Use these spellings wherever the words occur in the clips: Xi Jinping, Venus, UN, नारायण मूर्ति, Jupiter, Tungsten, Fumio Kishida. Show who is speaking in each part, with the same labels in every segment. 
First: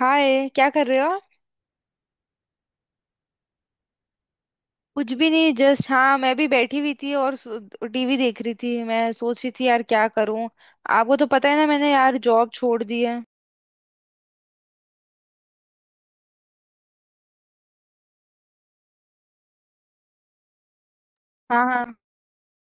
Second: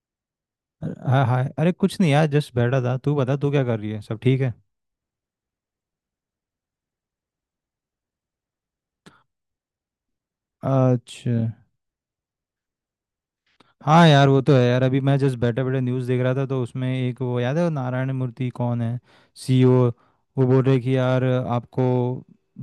Speaker 1: हाय क्या कर रहे हो आप?
Speaker 2: हाँ हाँ, अरे कुछ नहीं यार, जस्ट बैठा था। तू बता, तू क्या कर रही है? सब ठीक है?
Speaker 1: कुछ भी नहीं जस्ट, हाँ मैं भी बैठी हुई थी और टीवी देख रही थी। मैं सोच रही थी यार क्या करूं। आपको तो
Speaker 2: अच्छा।
Speaker 1: पता
Speaker 2: हम्म।
Speaker 1: है ना, मैंने यार जॉब छोड़ दी है।
Speaker 2: हाँ यार, वो तो है यार, अभी मैं जस्ट बैठे बैठे न्यूज़ देख रहा था, तो उसमें एक वो, याद है वो नारायण मूर्ति कौन है, सीईओ। वो बोल रहे कि यार
Speaker 1: हाँ
Speaker 2: आपको
Speaker 1: हाँ।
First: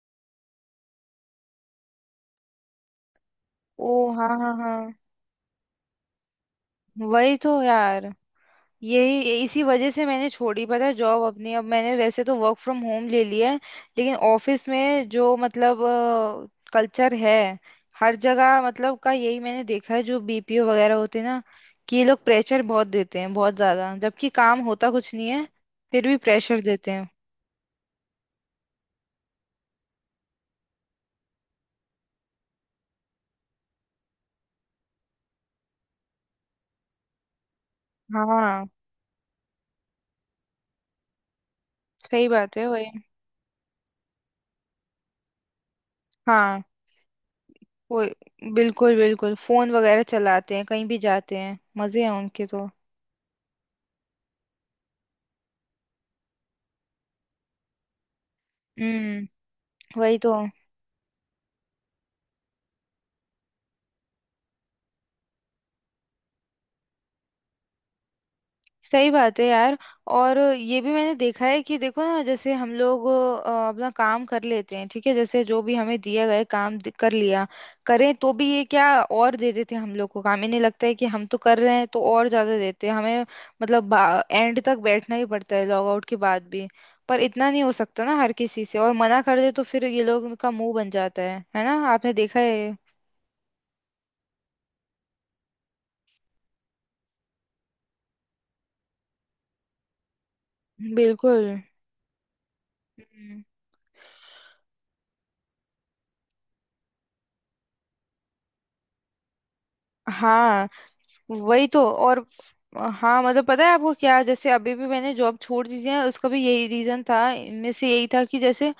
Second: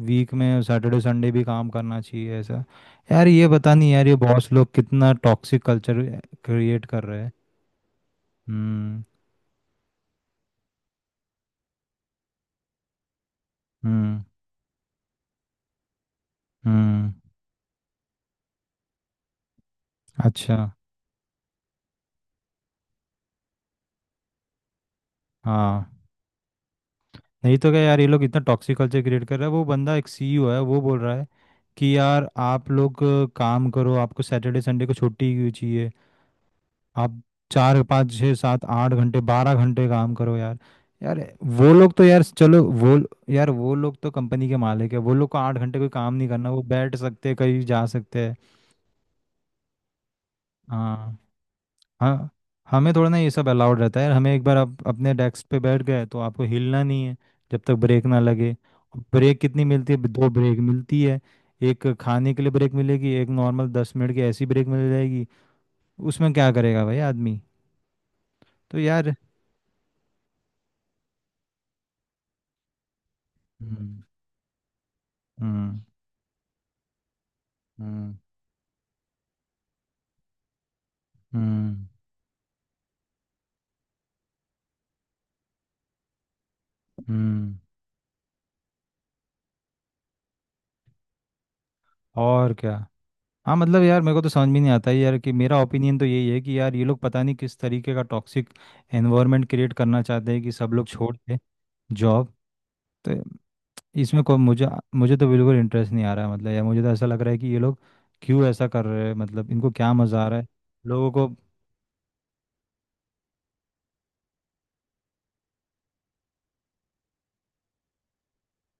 Speaker 2: वीक में सैटरडे संडे भी काम करना चाहिए, ऐसा। यार ये पता
Speaker 1: ओ,
Speaker 2: नहीं यार, ये
Speaker 1: हाँ
Speaker 2: बॉस
Speaker 1: हाँ
Speaker 2: लोग
Speaker 1: हाँ।
Speaker 2: कितना टॉक्सिक कल्चर क्रिएट कर रहे हैं।
Speaker 1: वही तो यार।
Speaker 2: हम्म।
Speaker 1: यही, इसी वजह से मैंने छोड़ी पता है जॉब अपनी। अब मैंने वैसे तो वर्क फ्रॉम होम ले लिया है, लेकिन
Speaker 2: हम्म।
Speaker 1: ऑफिस में जो मतलब
Speaker 2: हम्म।
Speaker 1: कल्चर है, हर जगह मतलब का यही मैंने देखा है, जो
Speaker 2: अच्छा।
Speaker 1: बीपीओ वगैरह होते हैं ना, कि ये लोग प्रेशर बहुत देते हैं, बहुत ज्यादा, जबकि काम होता कुछ नहीं है।
Speaker 2: हाँ।
Speaker 1: फिर भी प्रेशर देते हैं।
Speaker 2: नहीं तो क्या यार, ये लोग इतना टॉक्सिक कल्चर क्रिएट कर रहा है। वो बंदा एक सीईओ है, वो बोल रहा है कि यार आप लोग काम करो, आपको सैटरडे संडे को छुट्टी क्यों चाहिए? आप चार पाँच छः सात
Speaker 1: हाँ,
Speaker 2: आठ घंटे बारह घंटे काम करो यार। यार वो लोग तो यार
Speaker 1: सही बात
Speaker 2: चलो
Speaker 1: है, वही।
Speaker 2: वो। यार वो लोग तो कंपनी के मालिक है, वो लोग को 8 घंटे कोई काम नहीं करना, वो
Speaker 1: हाँ
Speaker 2: बैठ सकते हैं, कहीं जा
Speaker 1: वो,
Speaker 2: सकते हैं।
Speaker 1: बिल्कुल बिल्कुल फोन वगैरह चलाते हैं, कहीं भी
Speaker 2: हाँ।
Speaker 1: जाते हैं, मजे हैं
Speaker 2: हाँ।
Speaker 1: उनके तो।
Speaker 2: हमें थोड़ा ना ये सब अलाउड रहता है यार, हमें एक बार आप अपने डेस्क पे बैठ गए तो आपको हिलना नहीं है जब तक ब्रेक ना लगे। ब्रेक
Speaker 1: हम्म,
Speaker 2: कितनी मिलती है?
Speaker 1: वही
Speaker 2: दो
Speaker 1: तो।
Speaker 2: ब्रेक मिलती है। एक खाने के लिए ब्रेक मिलेगी, एक नॉर्मल 10 मिनट की ऐसी ब्रेक मिल जाएगी। उसमें क्या करेगा भाई आदमी, तो
Speaker 1: सही
Speaker 2: यार।
Speaker 1: बात है यार। और ये भी मैंने देखा है कि देखो ना, जैसे हम लोग अपना
Speaker 2: हम्म।
Speaker 1: काम कर लेते हैं, ठीक है, जैसे जो भी
Speaker 2: हम्म।
Speaker 1: हमें दिया गया काम कर लिया करें,
Speaker 2: हम्म।
Speaker 1: तो भी ये क्या, और दे देते हैं हम लोग को काम। इन्हें लगता है कि हम तो कर रहे
Speaker 2: हम्म।
Speaker 1: हैं तो और ज्यादा देते हैं हमें। मतलब एंड तक बैठना ही पड़ता है, लॉग आउट के बाद भी। पर इतना
Speaker 2: हम्म,
Speaker 1: नहीं हो सकता ना हर किसी से, और मना कर दे तो फिर ये लोग का मुंह बन जाता है ना, आपने देखा
Speaker 2: और क्या।
Speaker 1: है।
Speaker 2: हाँ मतलब यार, मेरे को तो समझ भी नहीं आता है यार कि मेरा ओपिनियन तो यही है कि यार ये लोग पता नहीं किस तरीके का टॉक्सिक एनवायरनमेंट क्रिएट करना चाहते हैं कि सब लोग छोड़ के
Speaker 1: बिल्कुल।
Speaker 2: जॉब।
Speaker 1: हम्म।
Speaker 2: इसमें कोई मुझे मुझे तो बिल्कुल इंटरेस्ट नहीं आ रहा है, मतलब या मुझे तो ऐसा लग रहा है कि ये लोग क्यों ऐसा कर रहे हैं, मतलब इनको क्या मज़ा आ रहा है
Speaker 1: हाँ,
Speaker 2: लोगों को?
Speaker 1: वही तो। और हाँ मतलब, पता है आपको क्या, जैसे अभी भी मैंने जॉब छोड़ दी है, उसका भी यही रीजन था, इनमें से यही था कि जैसे,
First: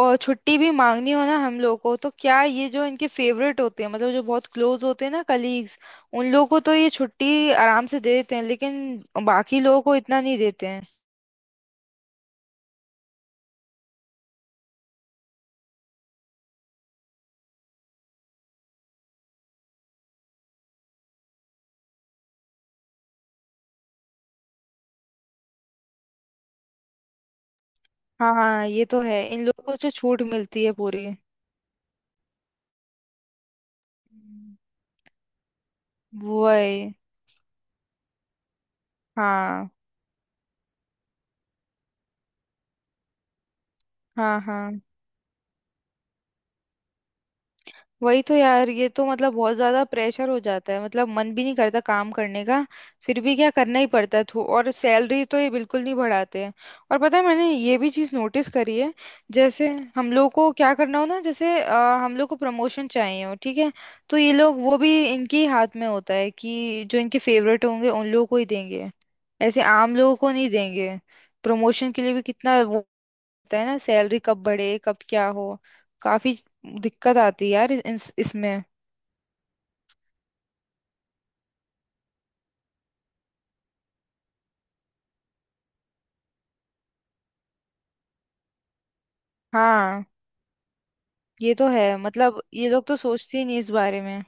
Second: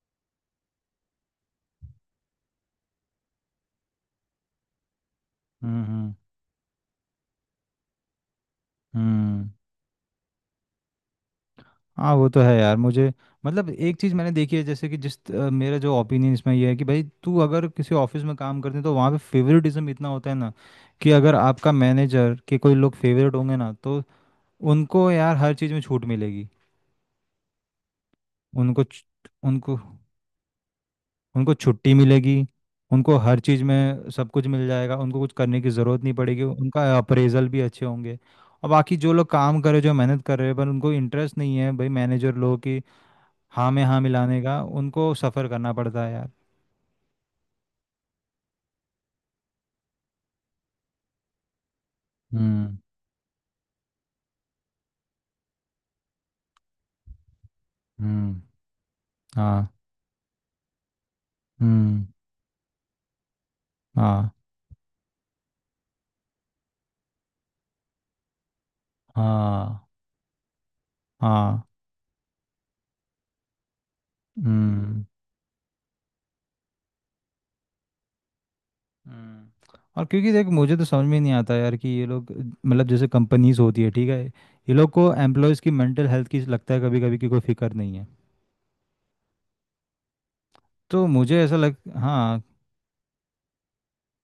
Speaker 1: और छुट्टी भी मांगनी हो ना हम लोग को तो क्या, ये जो इनके फेवरेट होते हैं, मतलब जो बहुत क्लोज होते हैं ना कलीग्स,
Speaker 2: हम्म। हम्म।
Speaker 1: उन लोगों को तो ये छुट्टी आराम से दे देते हैं, लेकिन
Speaker 2: हम्म।
Speaker 1: बाकी लोगों को इतना नहीं देते हैं।
Speaker 2: हाँ वो तो है यार, मुझे। मतलब एक चीज़ मैंने देखी है, जैसे कि जिस मेरा जो ओपिनियन इसमें ये है कि भाई तू अगर किसी ऑफिस में काम करते हैं तो वहाँ पे फेवरेटिज्म इतना होता है ना, कि अगर आपका मैनेजर के कोई लोग फेवरेट होंगे ना तो उनको यार हर चीज़ में छूट मिलेगी।
Speaker 1: हाँ हाँ, ये
Speaker 2: उनको
Speaker 1: तो
Speaker 2: च-
Speaker 1: है, इन लोगों को
Speaker 2: उनको
Speaker 1: जो छूट मिलती है पूरी।
Speaker 2: उनको छुट्टी मिलेगी। उनको हर चीज़ में सब कुछ मिल जाएगा, उनको कुछ करने की ज़रूरत नहीं पड़ेगी,
Speaker 1: वही।
Speaker 2: उनका अप्रेजल भी अच्छे होंगे। और बाकी जो लोग काम
Speaker 1: हाँ
Speaker 2: कर रहे, जो मेहनत कर रहे हैं, पर उनको इंटरेस्ट नहीं है, भाई मैनेजर लोगों की हाँ में हाँ
Speaker 1: हाँ
Speaker 2: मिलाने का
Speaker 1: हाँ।
Speaker 2: उनको सफ़र करना पड़ता है यार।
Speaker 1: वही तो यार, ये तो मतलब बहुत ज्यादा प्रेशर हो जाता है, मतलब मन भी नहीं करता काम करने का।
Speaker 2: हम्म।
Speaker 1: फिर भी क्या, करना ही पड़ता है तो। और सैलरी तो ये बिल्कुल नहीं बढ़ाते हैं। और पता है, मैंने ये भी चीज
Speaker 2: हम्म।
Speaker 1: नोटिस करी है, जैसे
Speaker 2: हाँ।
Speaker 1: हम लोग को क्या करना हो ना, जैसे
Speaker 2: हम्म।
Speaker 1: हम लोग को प्रमोशन चाहिए हो, ठीक है, तो ये
Speaker 2: हाँ।
Speaker 1: लोग, वो भी इनके ही हाथ में होता है कि जो इनके फेवरेट होंगे उन लोगों को ही देंगे, ऐसे
Speaker 2: हाँ।
Speaker 1: आम लोगों को नहीं देंगे।
Speaker 2: हाँ।
Speaker 1: प्रमोशन के लिए भी कितना होता है ना, सैलरी कब बढ़े, कब
Speaker 2: हम्म।
Speaker 1: क्या हो, काफी दिक्कत आती है यार इसमें।
Speaker 2: हम्म। और क्योंकि देख, मुझे तो समझ में नहीं आता यार कि ये लोग, मतलब जैसे कंपनीज होती है, ठीक है, ये लोग को एम्प्लॉयज़ की मेंटल हेल्थ की, लगता है कभी कभी कि कोई फिक्र नहीं है,
Speaker 1: हाँ
Speaker 2: तो मुझे
Speaker 1: ये
Speaker 2: ऐसा
Speaker 1: तो
Speaker 2: लग।
Speaker 1: है, मतलब
Speaker 2: हाँ।
Speaker 1: ये लोग तो सोचते ही नहीं इस बारे में।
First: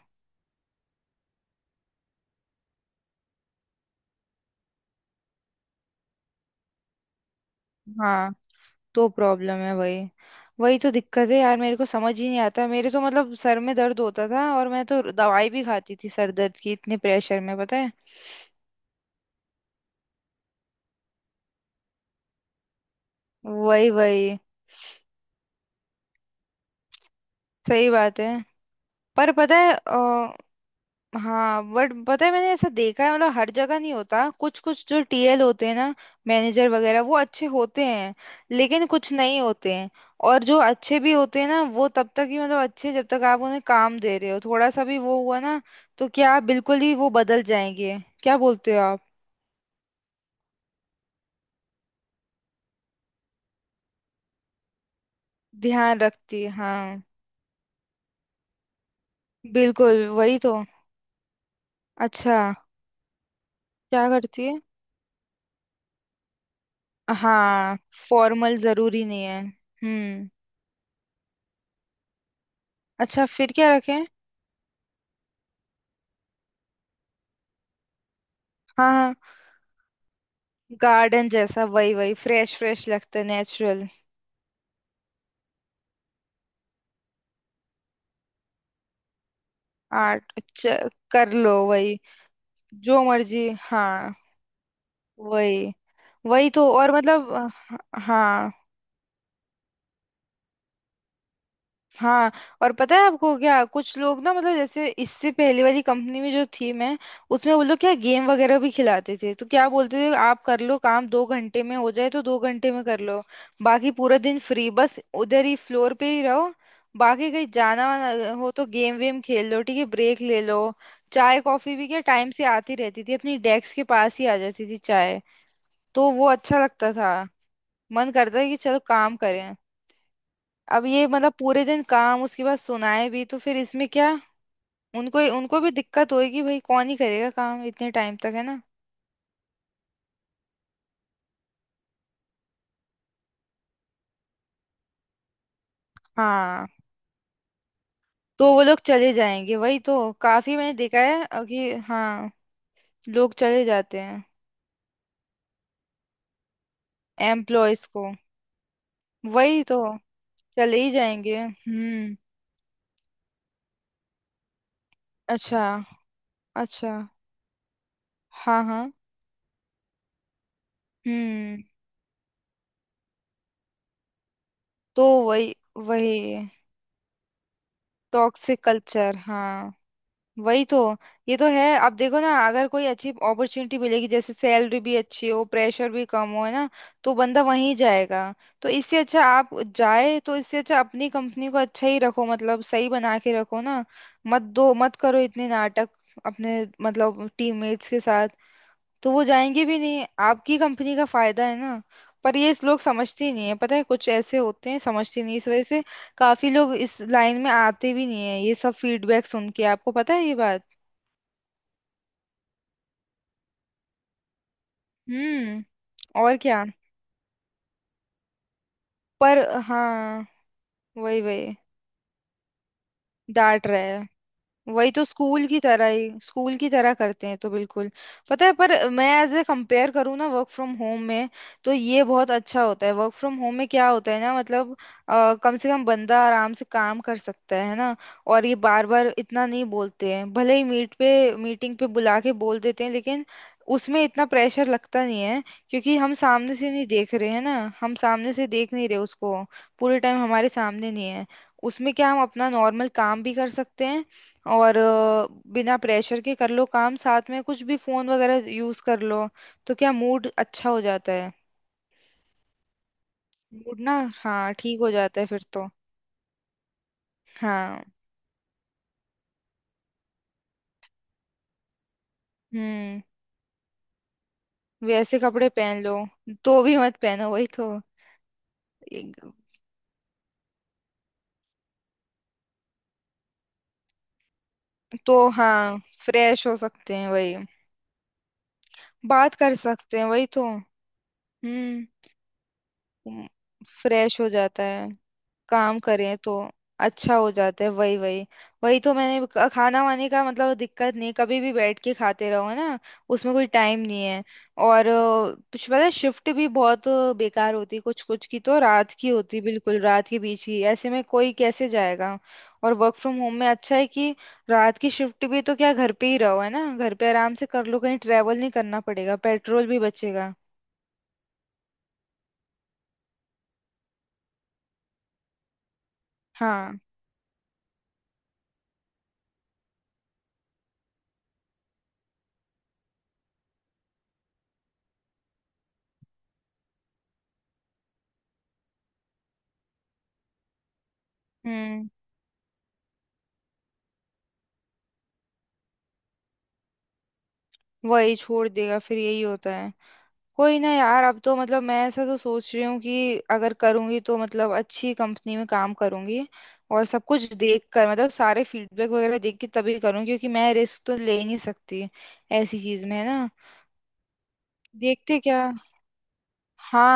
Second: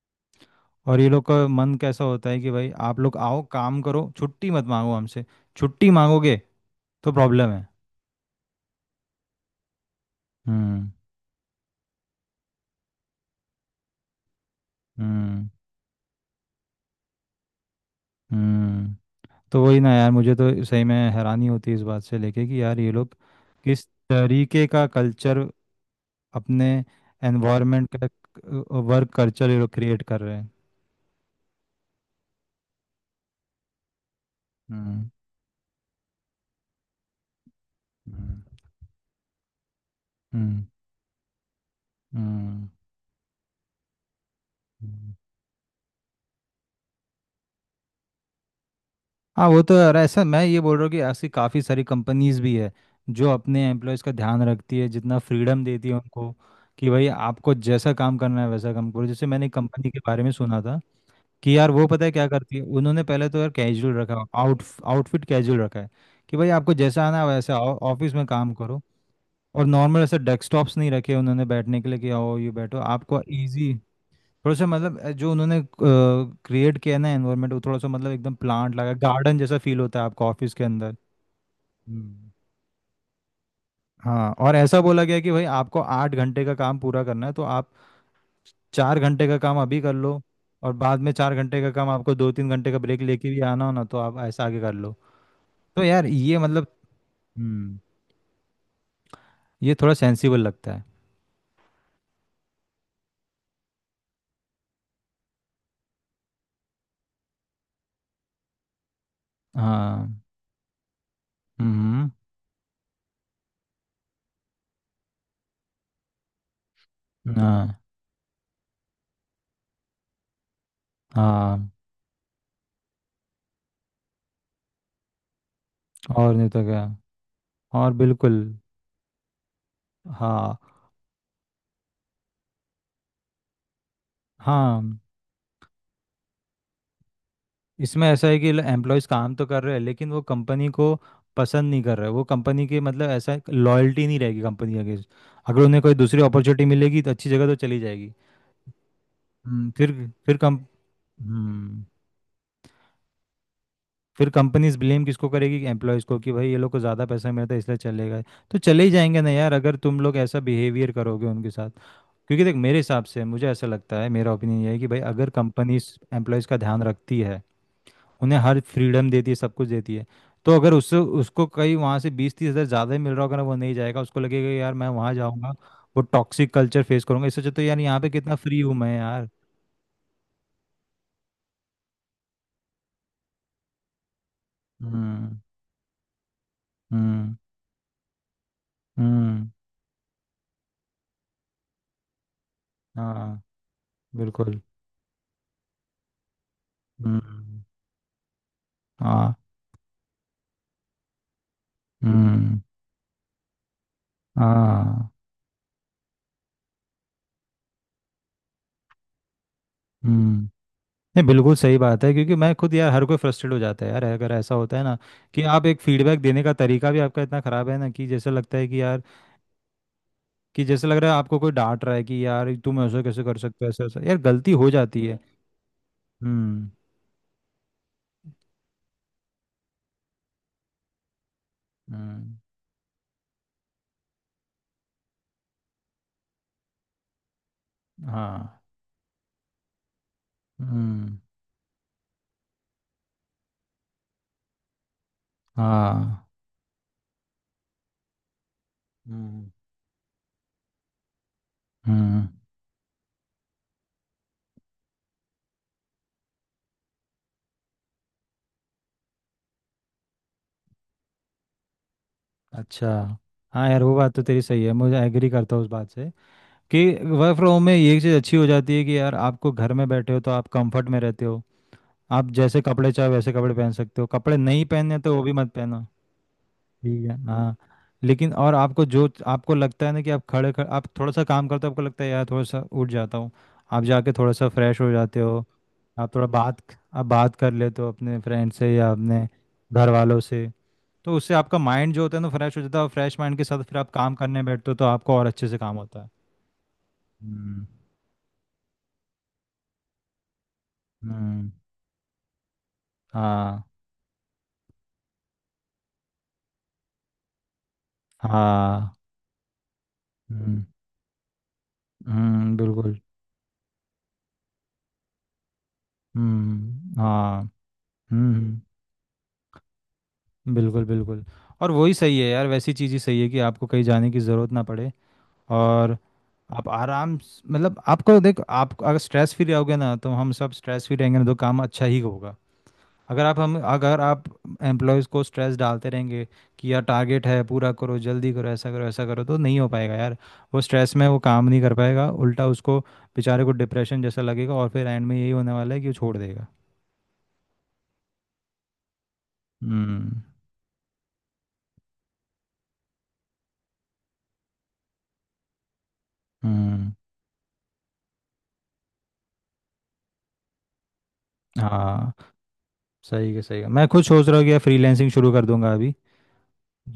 Speaker 2: और ये लोग का मन कैसा होता है कि भाई आप लोग आओ काम करो, छुट्टी मत मांगो हमसे। छुट्टी मांगोगे तो प्रॉब्लम है।
Speaker 1: हाँ, तो प्रॉब्लम है वही। वही तो
Speaker 2: हम्म।
Speaker 1: दिक्कत है यार, मेरे को समझ ही नहीं आता मेरे तो, मतलब सर में दर्द होता था और मैं तो
Speaker 2: हम्म।
Speaker 1: दवाई भी खाती थी सर दर्द की, इतने प्रेशर में पता है।
Speaker 2: हम्म। तो वही ना यार, मुझे तो सही में हैरानी होती है इस बात से लेके कि यार ये लोग किस
Speaker 1: वही वही।
Speaker 2: तरीके का कल्चर, अपने
Speaker 1: सही
Speaker 2: एनवायरनमेंट
Speaker 1: बात है।
Speaker 2: का वर्क
Speaker 1: पर
Speaker 2: कल्चर
Speaker 1: पता
Speaker 2: ये
Speaker 1: है
Speaker 2: लोग क्रिएट कर रहे हैं।
Speaker 1: हाँ बट, पता है मैंने ऐसा देखा है, मतलब हर जगह नहीं होता, कुछ कुछ जो
Speaker 2: हम्म।
Speaker 1: टीएल होते हैं ना, मैनेजर वगैरह, वो अच्छे होते हैं,
Speaker 2: हम्म।
Speaker 1: लेकिन कुछ नहीं होते हैं। और जो
Speaker 2: हम्म।
Speaker 1: अच्छे भी होते हैं ना, वो तब तक ही मतलब
Speaker 2: हम्म,
Speaker 1: अच्छे, जब तक आप उन्हें काम दे रहे हो, थोड़ा सा भी
Speaker 2: हम्म।
Speaker 1: वो हुआ ना, तो क्या बिल्कुल ही वो बदल जाएंगे। क्या बोलते हो आप?
Speaker 2: हाँ वो तो यार, ऐसा मैं ये बोल रहा हूँ कि ऐसी काफ़ी सारी कंपनीज भी है जो अपने एम्प्लॉयज़ का ध्यान रखती है, जितना फ्रीडम देती है
Speaker 1: ध्यान
Speaker 2: उनको,
Speaker 1: रखती है,
Speaker 2: कि
Speaker 1: हाँ।
Speaker 2: भाई आपको जैसा काम करना है वैसा काम करो। जैसे मैंने एक कंपनी के
Speaker 1: बिल्कुल,
Speaker 2: बारे में
Speaker 1: वही तो।
Speaker 2: सुना था कि यार, वो पता है क्या
Speaker 1: अच्छा,
Speaker 2: करती है, उन्होंने पहले तो यार कैजुअल
Speaker 1: क्या
Speaker 2: रखा,
Speaker 1: करती है?
Speaker 2: आउटफिट कैजुअल रखा है कि भाई आपको जैसा आना है वैसा
Speaker 1: हाँ,
Speaker 2: आओ ऑफिस में काम
Speaker 1: फॉर्मल
Speaker 2: करो।
Speaker 1: जरूरी नहीं है।
Speaker 2: और नॉर्मल ऐसे
Speaker 1: हम्म।
Speaker 2: डेस्कटॉप्स नहीं रखे उन्होंने बैठने के लिए कि आओ ये बैठो आपको
Speaker 1: अच्छा, फिर क्या
Speaker 2: इजी।
Speaker 1: रखें?
Speaker 2: थोड़ा सा मतलब जो उन्होंने क्रिएट किया है ना एनवायरनमेंट, वो थोड़ा सा मतलब एकदम प्लांट
Speaker 1: हाँ
Speaker 2: लगा,
Speaker 1: हाँ,
Speaker 2: गार्डन जैसा फील होता है आपको ऑफिस के अंदर।
Speaker 1: गार्डन जैसा, वही वही,
Speaker 2: हम्म।
Speaker 1: फ्रेश फ्रेश लगता है, नेचुरल।
Speaker 2: हाँ, और ऐसा बोला गया कि भाई आपको 8 घंटे का काम पूरा करना है तो आप 4 घंटे का काम अभी कर लो,
Speaker 1: आर्ट
Speaker 2: और बाद में
Speaker 1: कर
Speaker 2: चार
Speaker 1: लो,
Speaker 2: घंटे का काम
Speaker 1: वही।
Speaker 2: आपको 2-3 घंटे का ब्रेक
Speaker 1: जो
Speaker 2: लेके भी
Speaker 1: मर्जी,
Speaker 2: आना हो ना तो
Speaker 1: हाँ।
Speaker 2: आप ऐसा आगे कर लो।
Speaker 1: वही।
Speaker 2: तो यार ये
Speaker 1: वही तो,
Speaker 2: मतलब।
Speaker 1: और मतलब
Speaker 2: हम्म।
Speaker 1: हाँ।
Speaker 2: ये थोड़ा सेंसिबल लगता है।
Speaker 1: हाँ। और पता है आपको क्या, कुछ लोग ना, मतलब जैसे इससे पहले वाली कंपनी में जो थी मैं, उसमें वो लोग क्या, गेम वगैरह भी खिलाते थे, तो क्या बोलते
Speaker 2: हाँ।
Speaker 1: थे, आप कर लो काम, 2 घंटे में हो जाए
Speaker 2: हम्म।
Speaker 1: तो 2 घंटे में कर लो। बाकी पूरा दिन फ्री, बस उधर ही फ्लोर पे ही रहो। बाकी कहीं
Speaker 2: हाँ।
Speaker 1: जाना वाना हो तो गेम वेम खेल लो, ठीक है, ब्रेक ले लो। चाय
Speaker 2: हाँ,
Speaker 1: कॉफी भी क्या टाइम से आती रहती थी, अपनी डेस्क के पास ही आ जाती थी चाय, तो वो
Speaker 2: और नहीं
Speaker 1: अच्छा
Speaker 2: तो क्या,
Speaker 1: लगता था।
Speaker 2: और
Speaker 1: मन करता
Speaker 2: बिल्कुल।
Speaker 1: है कि चलो काम करें।
Speaker 2: हाँ।
Speaker 1: अब ये मतलब पूरे दिन काम, उसके बाद सुनाए भी, तो फिर इसमें क्या।
Speaker 2: हाँ।
Speaker 1: उनको, उनको भी दिक्कत होगी भाई, कौन ही करेगा काम इतने
Speaker 2: इसमें
Speaker 1: टाइम
Speaker 2: ऐसा
Speaker 1: तक,
Speaker 2: है
Speaker 1: है
Speaker 2: कि
Speaker 1: ना।
Speaker 2: एम्प्लॉयज़ काम तो कर रहे हैं लेकिन वो कंपनी को पसंद नहीं कर रहे, वो कंपनी के, मतलब ऐसा लॉयल्टी नहीं रहेगी कंपनी के अगेंस्ट। अगर उन्हें कोई दूसरी अपॉर्चुनिटी
Speaker 1: हाँ,
Speaker 2: मिलेगी तो अच्छी जगह तो चली जाएगी।
Speaker 1: तो वो लोग चले जाएंगे,
Speaker 2: हम्म,
Speaker 1: वही
Speaker 2: फिर
Speaker 1: तो,
Speaker 2: फिर
Speaker 1: काफी
Speaker 2: कम,
Speaker 1: मैंने देखा है कि
Speaker 2: हम्म,
Speaker 1: हाँ, लोग चले जाते हैं।
Speaker 2: फिर कंपनीज ब्लेम किसको करेगी कि एम्प्लॉयज़ को, कि भाई ये लोग को ज़्यादा पैसा मिलता है इसलिए
Speaker 1: एम्प्लॉयज
Speaker 2: चले
Speaker 1: को,
Speaker 2: गए। तो चले ही जाएंगे ना यार,
Speaker 1: वही
Speaker 2: अगर
Speaker 1: तो
Speaker 2: तुम लोग ऐसा
Speaker 1: चले ही
Speaker 2: बिहेवियर करोगे
Speaker 1: जाएंगे।
Speaker 2: उनके साथ।
Speaker 1: हम्म।
Speaker 2: क्योंकि देख, मेरे हिसाब से मुझे ऐसा लगता है, मेरा ओपिनियन ये है कि भाई अगर
Speaker 1: अच्छा
Speaker 2: कंपनीज एम्प्लॉयज़ का ध्यान
Speaker 1: अच्छा।
Speaker 2: रखती है, उन्हें हर
Speaker 1: हाँ हाँ।
Speaker 2: फ्रीडम देती है, सब कुछ देती है, तो अगर उससे उसको
Speaker 1: हम्म।
Speaker 2: कहीं वहाँ से 20-30 हज़ार ज़्यादा ही मिल रहा होगा ना, वो नहीं जाएगा। उसको लगेगा यार मैं
Speaker 1: तो
Speaker 2: वहाँ
Speaker 1: वही
Speaker 2: जाऊँगा, वो
Speaker 1: वही।
Speaker 2: टॉक्सिक कल्चर फेस करूँगा, इससे अच्छा तो यार यहाँ पे कितना फ्री
Speaker 1: टॉक्सिक
Speaker 2: हूँ मैं
Speaker 1: कल्चर,
Speaker 2: यार।
Speaker 1: हाँ, वही तो। ये तो है, अब देखो ना, अगर कोई अच्छी अपॉर्चुनिटी मिलेगी, जैसे सैलरी भी अच्छी
Speaker 2: हम्म।
Speaker 1: हो, प्रेशर भी कम हो, है ना, तो
Speaker 2: हम्म।
Speaker 1: बंदा वहीं जाएगा। तो इससे अच्छा
Speaker 2: हम्म।
Speaker 1: आप, जाए तो इससे अच्छा अपनी कंपनी को अच्छा ही रखो, मतलब सही बना के
Speaker 2: हाँ
Speaker 1: रखो ना। मत
Speaker 2: बिल्कुल।
Speaker 1: दो, मत करो इतने नाटक अपने, मतलब
Speaker 2: हम्म।
Speaker 1: टीममेट्स के साथ, तो वो
Speaker 2: हाँ।
Speaker 1: जाएंगे भी नहीं। आपकी कंपनी का फायदा है ना। पर ये
Speaker 2: हम्म।
Speaker 1: इस लोग समझते ही नहीं है, पता है, कुछ ऐसे होते हैं
Speaker 2: हाँ।
Speaker 1: समझते नहीं, इस वजह से काफी लोग इस लाइन में आते भी नहीं है, ये सब फीडबैक सुन के। आपको पता है ये
Speaker 2: हम्म।
Speaker 1: बात?
Speaker 2: नहीं बिल्कुल सही बात है, क्योंकि मैं खुद यार, हर कोई फ्रस्ट्रेट हो जाता है यार अगर ऐसा होता है ना, कि
Speaker 1: हम्म,
Speaker 2: आप एक फीडबैक
Speaker 1: और
Speaker 2: देने का
Speaker 1: क्या।
Speaker 2: तरीका भी आपका इतना खराब है ना, कि जैसे लगता है कि यार,
Speaker 1: पर हाँ।
Speaker 2: कि जैसे लग रहा है
Speaker 1: वही
Speaker 2: आपको कोई
Speaker 1: वही,
Speaker 2: डांट रहा है, कि यार तुम ऐसा कैसे कर सकते
Speaker 1: डांट
Speaker 2: हो, ऐसा
Speaker 1: रहे।
Speaker 2: ऐसा यार गलती हो
Speaker 1: वही तो,
Speaker 2: जाती है।
Speaker 1: स्कूल की तरह ही, स्कूल की
Speaker 2: हम्म।
Speaker 1: तरह करते हैं तो, बिल्कुल। पता है, पर मैं एज ए कंपेयर करूँ ना, वर्क फ्रॉम होम में तो ये बहुत
Speaker 2: हम्म।
Speaker 1: अच्छा होता है। वर्क फ्रॉम होम में क्या होता है ना, मतलब कम से कम बंदा आराम से काम कर सकता है ना। और
Speaker 2: हाँ।
Speaker 1: ये बार बार इतना नहीं बोलते हैं, भले ही मीट पे,
Speaker 2: हम्म।
Speaker 1: मीटिंग पे बुला के बोल देते हैं, लेकिन उसमें इतना प्रेशर लगता नहीं है, क्योंकि हम
Speaker 2: हाँ।
Speaker 1: सामने से नहीं देख रहे हैं ना, हम सामने से देख नहीं रहे उसको,
Speaker 2: हम्म।
Speaker 1: पूरे टाइम हमारे सामने नहीं है। उसमें क्या, हम
Speaker 2: हम्म।
Speaker 1: अपना नॉर्मल काम भी कर सकते हैं और बिना प्रेशर के कर लो काम, साथ में कुछ भी फोन वगैरह यूज कर लो, तो क्या मूड अच्छा हो जाता है।
Speaker 2: अच्छा। हाँ
Speaker 1: मूड
Speaker 2: यार,
Speaker 1: ना,
Speaker 2: वो बात तो तेरी
Speaker 1: हाँ
Speaker 2: सही है,
Speaker 1: ठीक हो
Speaker 2: मुझे
Speaker 1: जाता है
Speaker 2: एग्री
Speaker 1: फिर
Speaker 2: करता हूँ
Speaker 1: तो।
Speaker 2: उस बात से कि वर्क फ्रॉम होम में
Speaker 1: हाँ।
Speaker 2: ये चीज़ अच्छी हो जाती है कि यार आपको घर में बैठे हो तो आप कंफर्ट में रहते हो। आप जैसे कपड़े
Speaker 1: हम्म।
Speaker 2: चाहे वैसे कपड़े पहन सकते हो, कपड़े नहीं पहनने तो
Speaker 1: वैसे
Speaker 2: वो भी
Speaker 1: कपड़े
Speaker 2: मत
Speaker 1: पहन
Speaker 2: पहनो।
Speaker 1: लो, तो भी मत
Speaker 2: ठीक है।
Speaker 1: पहनो, वही
Speaker 2: हाँ।
Speaker 1: तो।
Speaker 2: लेकिन और आपको जो
Speaker 1: एक-
Speaker 2: आपको लगता है ना कि आप खड़े खड़े आप थोड़ा सा काम करते हो, आपको लगता है यार थोड़ा सा उठ जाता हूँ, आप जाके थोड़ा सा फ्रेश हो
Speaker 1: तो
Speaker 2: जाते हो,
Speaker 1: हाँ,
Speaker 2: आप थोड़ा
Speaker 1: फ्रेश हो
Speaker 2: बात
Speaker 1: सकते
Speaker 2: आप
Speaker 1: हैं, वही।
Speaker 2: बात कर लेते हो अपने फ्रेंड से या अपने
Speaker 1: बात कर
Speaker 2: घर
Speaker 1: सकते हैं,
Speaker 2: वालों
Speaker 1: वही तो।
Speaker 2: से। तो उससे आपका माइंड जो
Speaker 1: हम्म,
Speaker 2: होता है ना फ्रेश हो जाता है, और फ्रेश माइंड के साथ फिर आप काम
Speaker 1: फ्रेश हो
Speaker 2: करने
Speaker 1: जाता
Speaker 2: बैठते हो तो
Speaker 1: है,
Speaker 2: आपको और अच्छे से काम
Speaker 1: काम
Speaker 2: होता है।
Speaker 1: करें तो अच्छा हो जाता
Speaker 2: हम्म।
Speaker 1: है, वही वही। वही तो, मैंने खाना वाने का मतलब दिक्कत नहीं, कभी भी
Speaker 2: हम्म।
Speaker 1: बैठ के खाते रहो, है ना, उसमें कोई
Speaker 2: हाँ।
Speaker 1: टाइम नहीं है। और कुछ, पता है, शिफ्ट भी बहुत बेकार होती है, कुछ कुछ की तो रात
Speaker 2: हाँ।
Speaker 1: की होती, बिल्कुल रात के बीच की,
Speaker 2: हम्म।
Speaker 1: ऐसे में कोई कैसे जाएगा।
Speaker 2: हम्म।
Speaker 1: और वर्क
Speaker 2: बिल्कुल।
Speaker 1: फ्रॉम होम में अच्छा है कि रात की शिफ्ट भी, तो क्या, घर पे ही रहो, है ना, घर
Speaker 2: हम्म।
Speaker 1: पे आराम
Speaker 2: हाँ।
Speaker 1: से कर लो, कहीं
Speaker 2: हम्म।
Speaker 1: ट्रेवल नहीं
Speaker 2: हम्म।
Speaker 1: करना पड़ेगा, पेट्रोल भी बचेगा।
Speaker 2: बिल्कुल बिल्कुल। और वही सही है यार, वैसी चीज़ ही सही है कि आपको कहीं जाने की ज़रूरत ना पड़े। और
Speaker 1: हाँ।
Speaker 2: मतलब आपको देख, आप अगर स्ट्रेस फ्री रहोगे ना तो हम सब स्ट्रेस फ्री रहेंगे ना तो काम अच्छा ही होगा। अगर आप एम्प्लॉयज़ को स्ट्रेस डालते रहेंगे कि यार टारगेट है पूरा करो, जल्दी करो, ऐसा करो ऐसा करो, तो नहीं हो पाएगा यार। वो स्ट्रेस में वो काम नहीं कर
Speaker 1: हम्म।
Speaker 2: पाएगा, उल्टा उसको बेचारे को डिप्रेशन जैसा लगेगा, और फिर एंड में यही होने वाला है कि वो छोड़ देगा।
Speaker 1: वही, छोड़ देगा, फिर यही होता है।
Speaker 2: हम्म।
Speaker 1: कोई ना यार, अब तो मतलब मैं ऐसा तो सोच रही हूँ कि अगर करूंगी तो मतलब अच्छी कंपनी में काम करूंगी, और
Speaker 2: हम्म।
Speaker 1: सब कुछ देख कर, मतलब सारे फीडबैक वगैरह देख के तभी करूँ, क्योंकि मैं रिस्क तो ले ही नहीं सकती
Speaker 2: हाँ।
Speaker 1: ऐसी चीज में, है ना।
Speaker 2: सही है सही है, मैं खुद सोच रहा हूँ कि फ्रीलैंसिंग
Speaker 1: देखते
Speaker 2: शुरू
Speaker 1: क्या।
Speaker 2: कर दूंगा अभी।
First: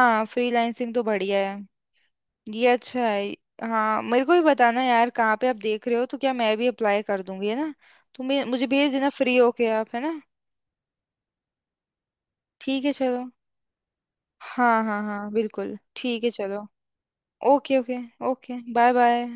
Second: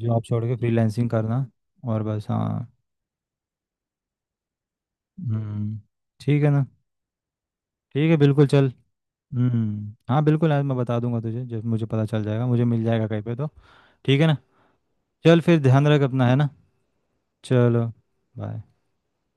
Speaker 2: जॉब छोड़ के
Speaker 1: फ्रीलांसिंग तो
Speaker 2: फ्रीलैंसिंग
Speaker 1: बढ़िया
Speaker 2: करना,
Speaker 1: है,
Speaker 2: और बस।
Speaker 1: ये
Speaker 2: हाँ।
Speaker 1: अच्छा है। हाँ, मेरे को भी बताना यार, कहाँ पे आप
Speaker 2: हम्म।
Speaker 1: देख रहे हो, तो क्या
Speaker 2: ठीक है
Speaker 1: मैं
Speaker 2: ना।
Speaker 1: भी अप्लाई कर दूंगी, है ना।
Speaker 2: ठीक है
Speaker 1: तो
Speaker 2: बिल्कुल,
Speaker 1: मुझे
Speaker 2: चल।
Speaker 1: भेज देना फ्री होके
Speaker 2: हम्म।
Speaker 1: आप, है ना।
Speaker 2: हाँ बिल्कुल, आज मैं बता दूंगा तुझे जब मुझे पता चल जाएगा, मुझे मिल
Speaker 1: ठीक है
Speaker 2: जाएगा कहीं
Speaker 1: चलो।
Speaker 2: पे तो। ठीक है ना,
Speaker 1: हाँ हाँ हाँ,
Speaker 2: चल फिर
Speaker 1: बिल्कुल
Speaker 2: ध्यान रख
Speaker 1: ठीक
Speaker 2: अपना,
Speaker 1: है,
Speaker 2: है ना।
Speaker 1: चलो। ओके
Speaker 2: चलो।
Speaker 1: Okay. Okay,
Speaker 2: bye.
Speaker 1: Bye bye.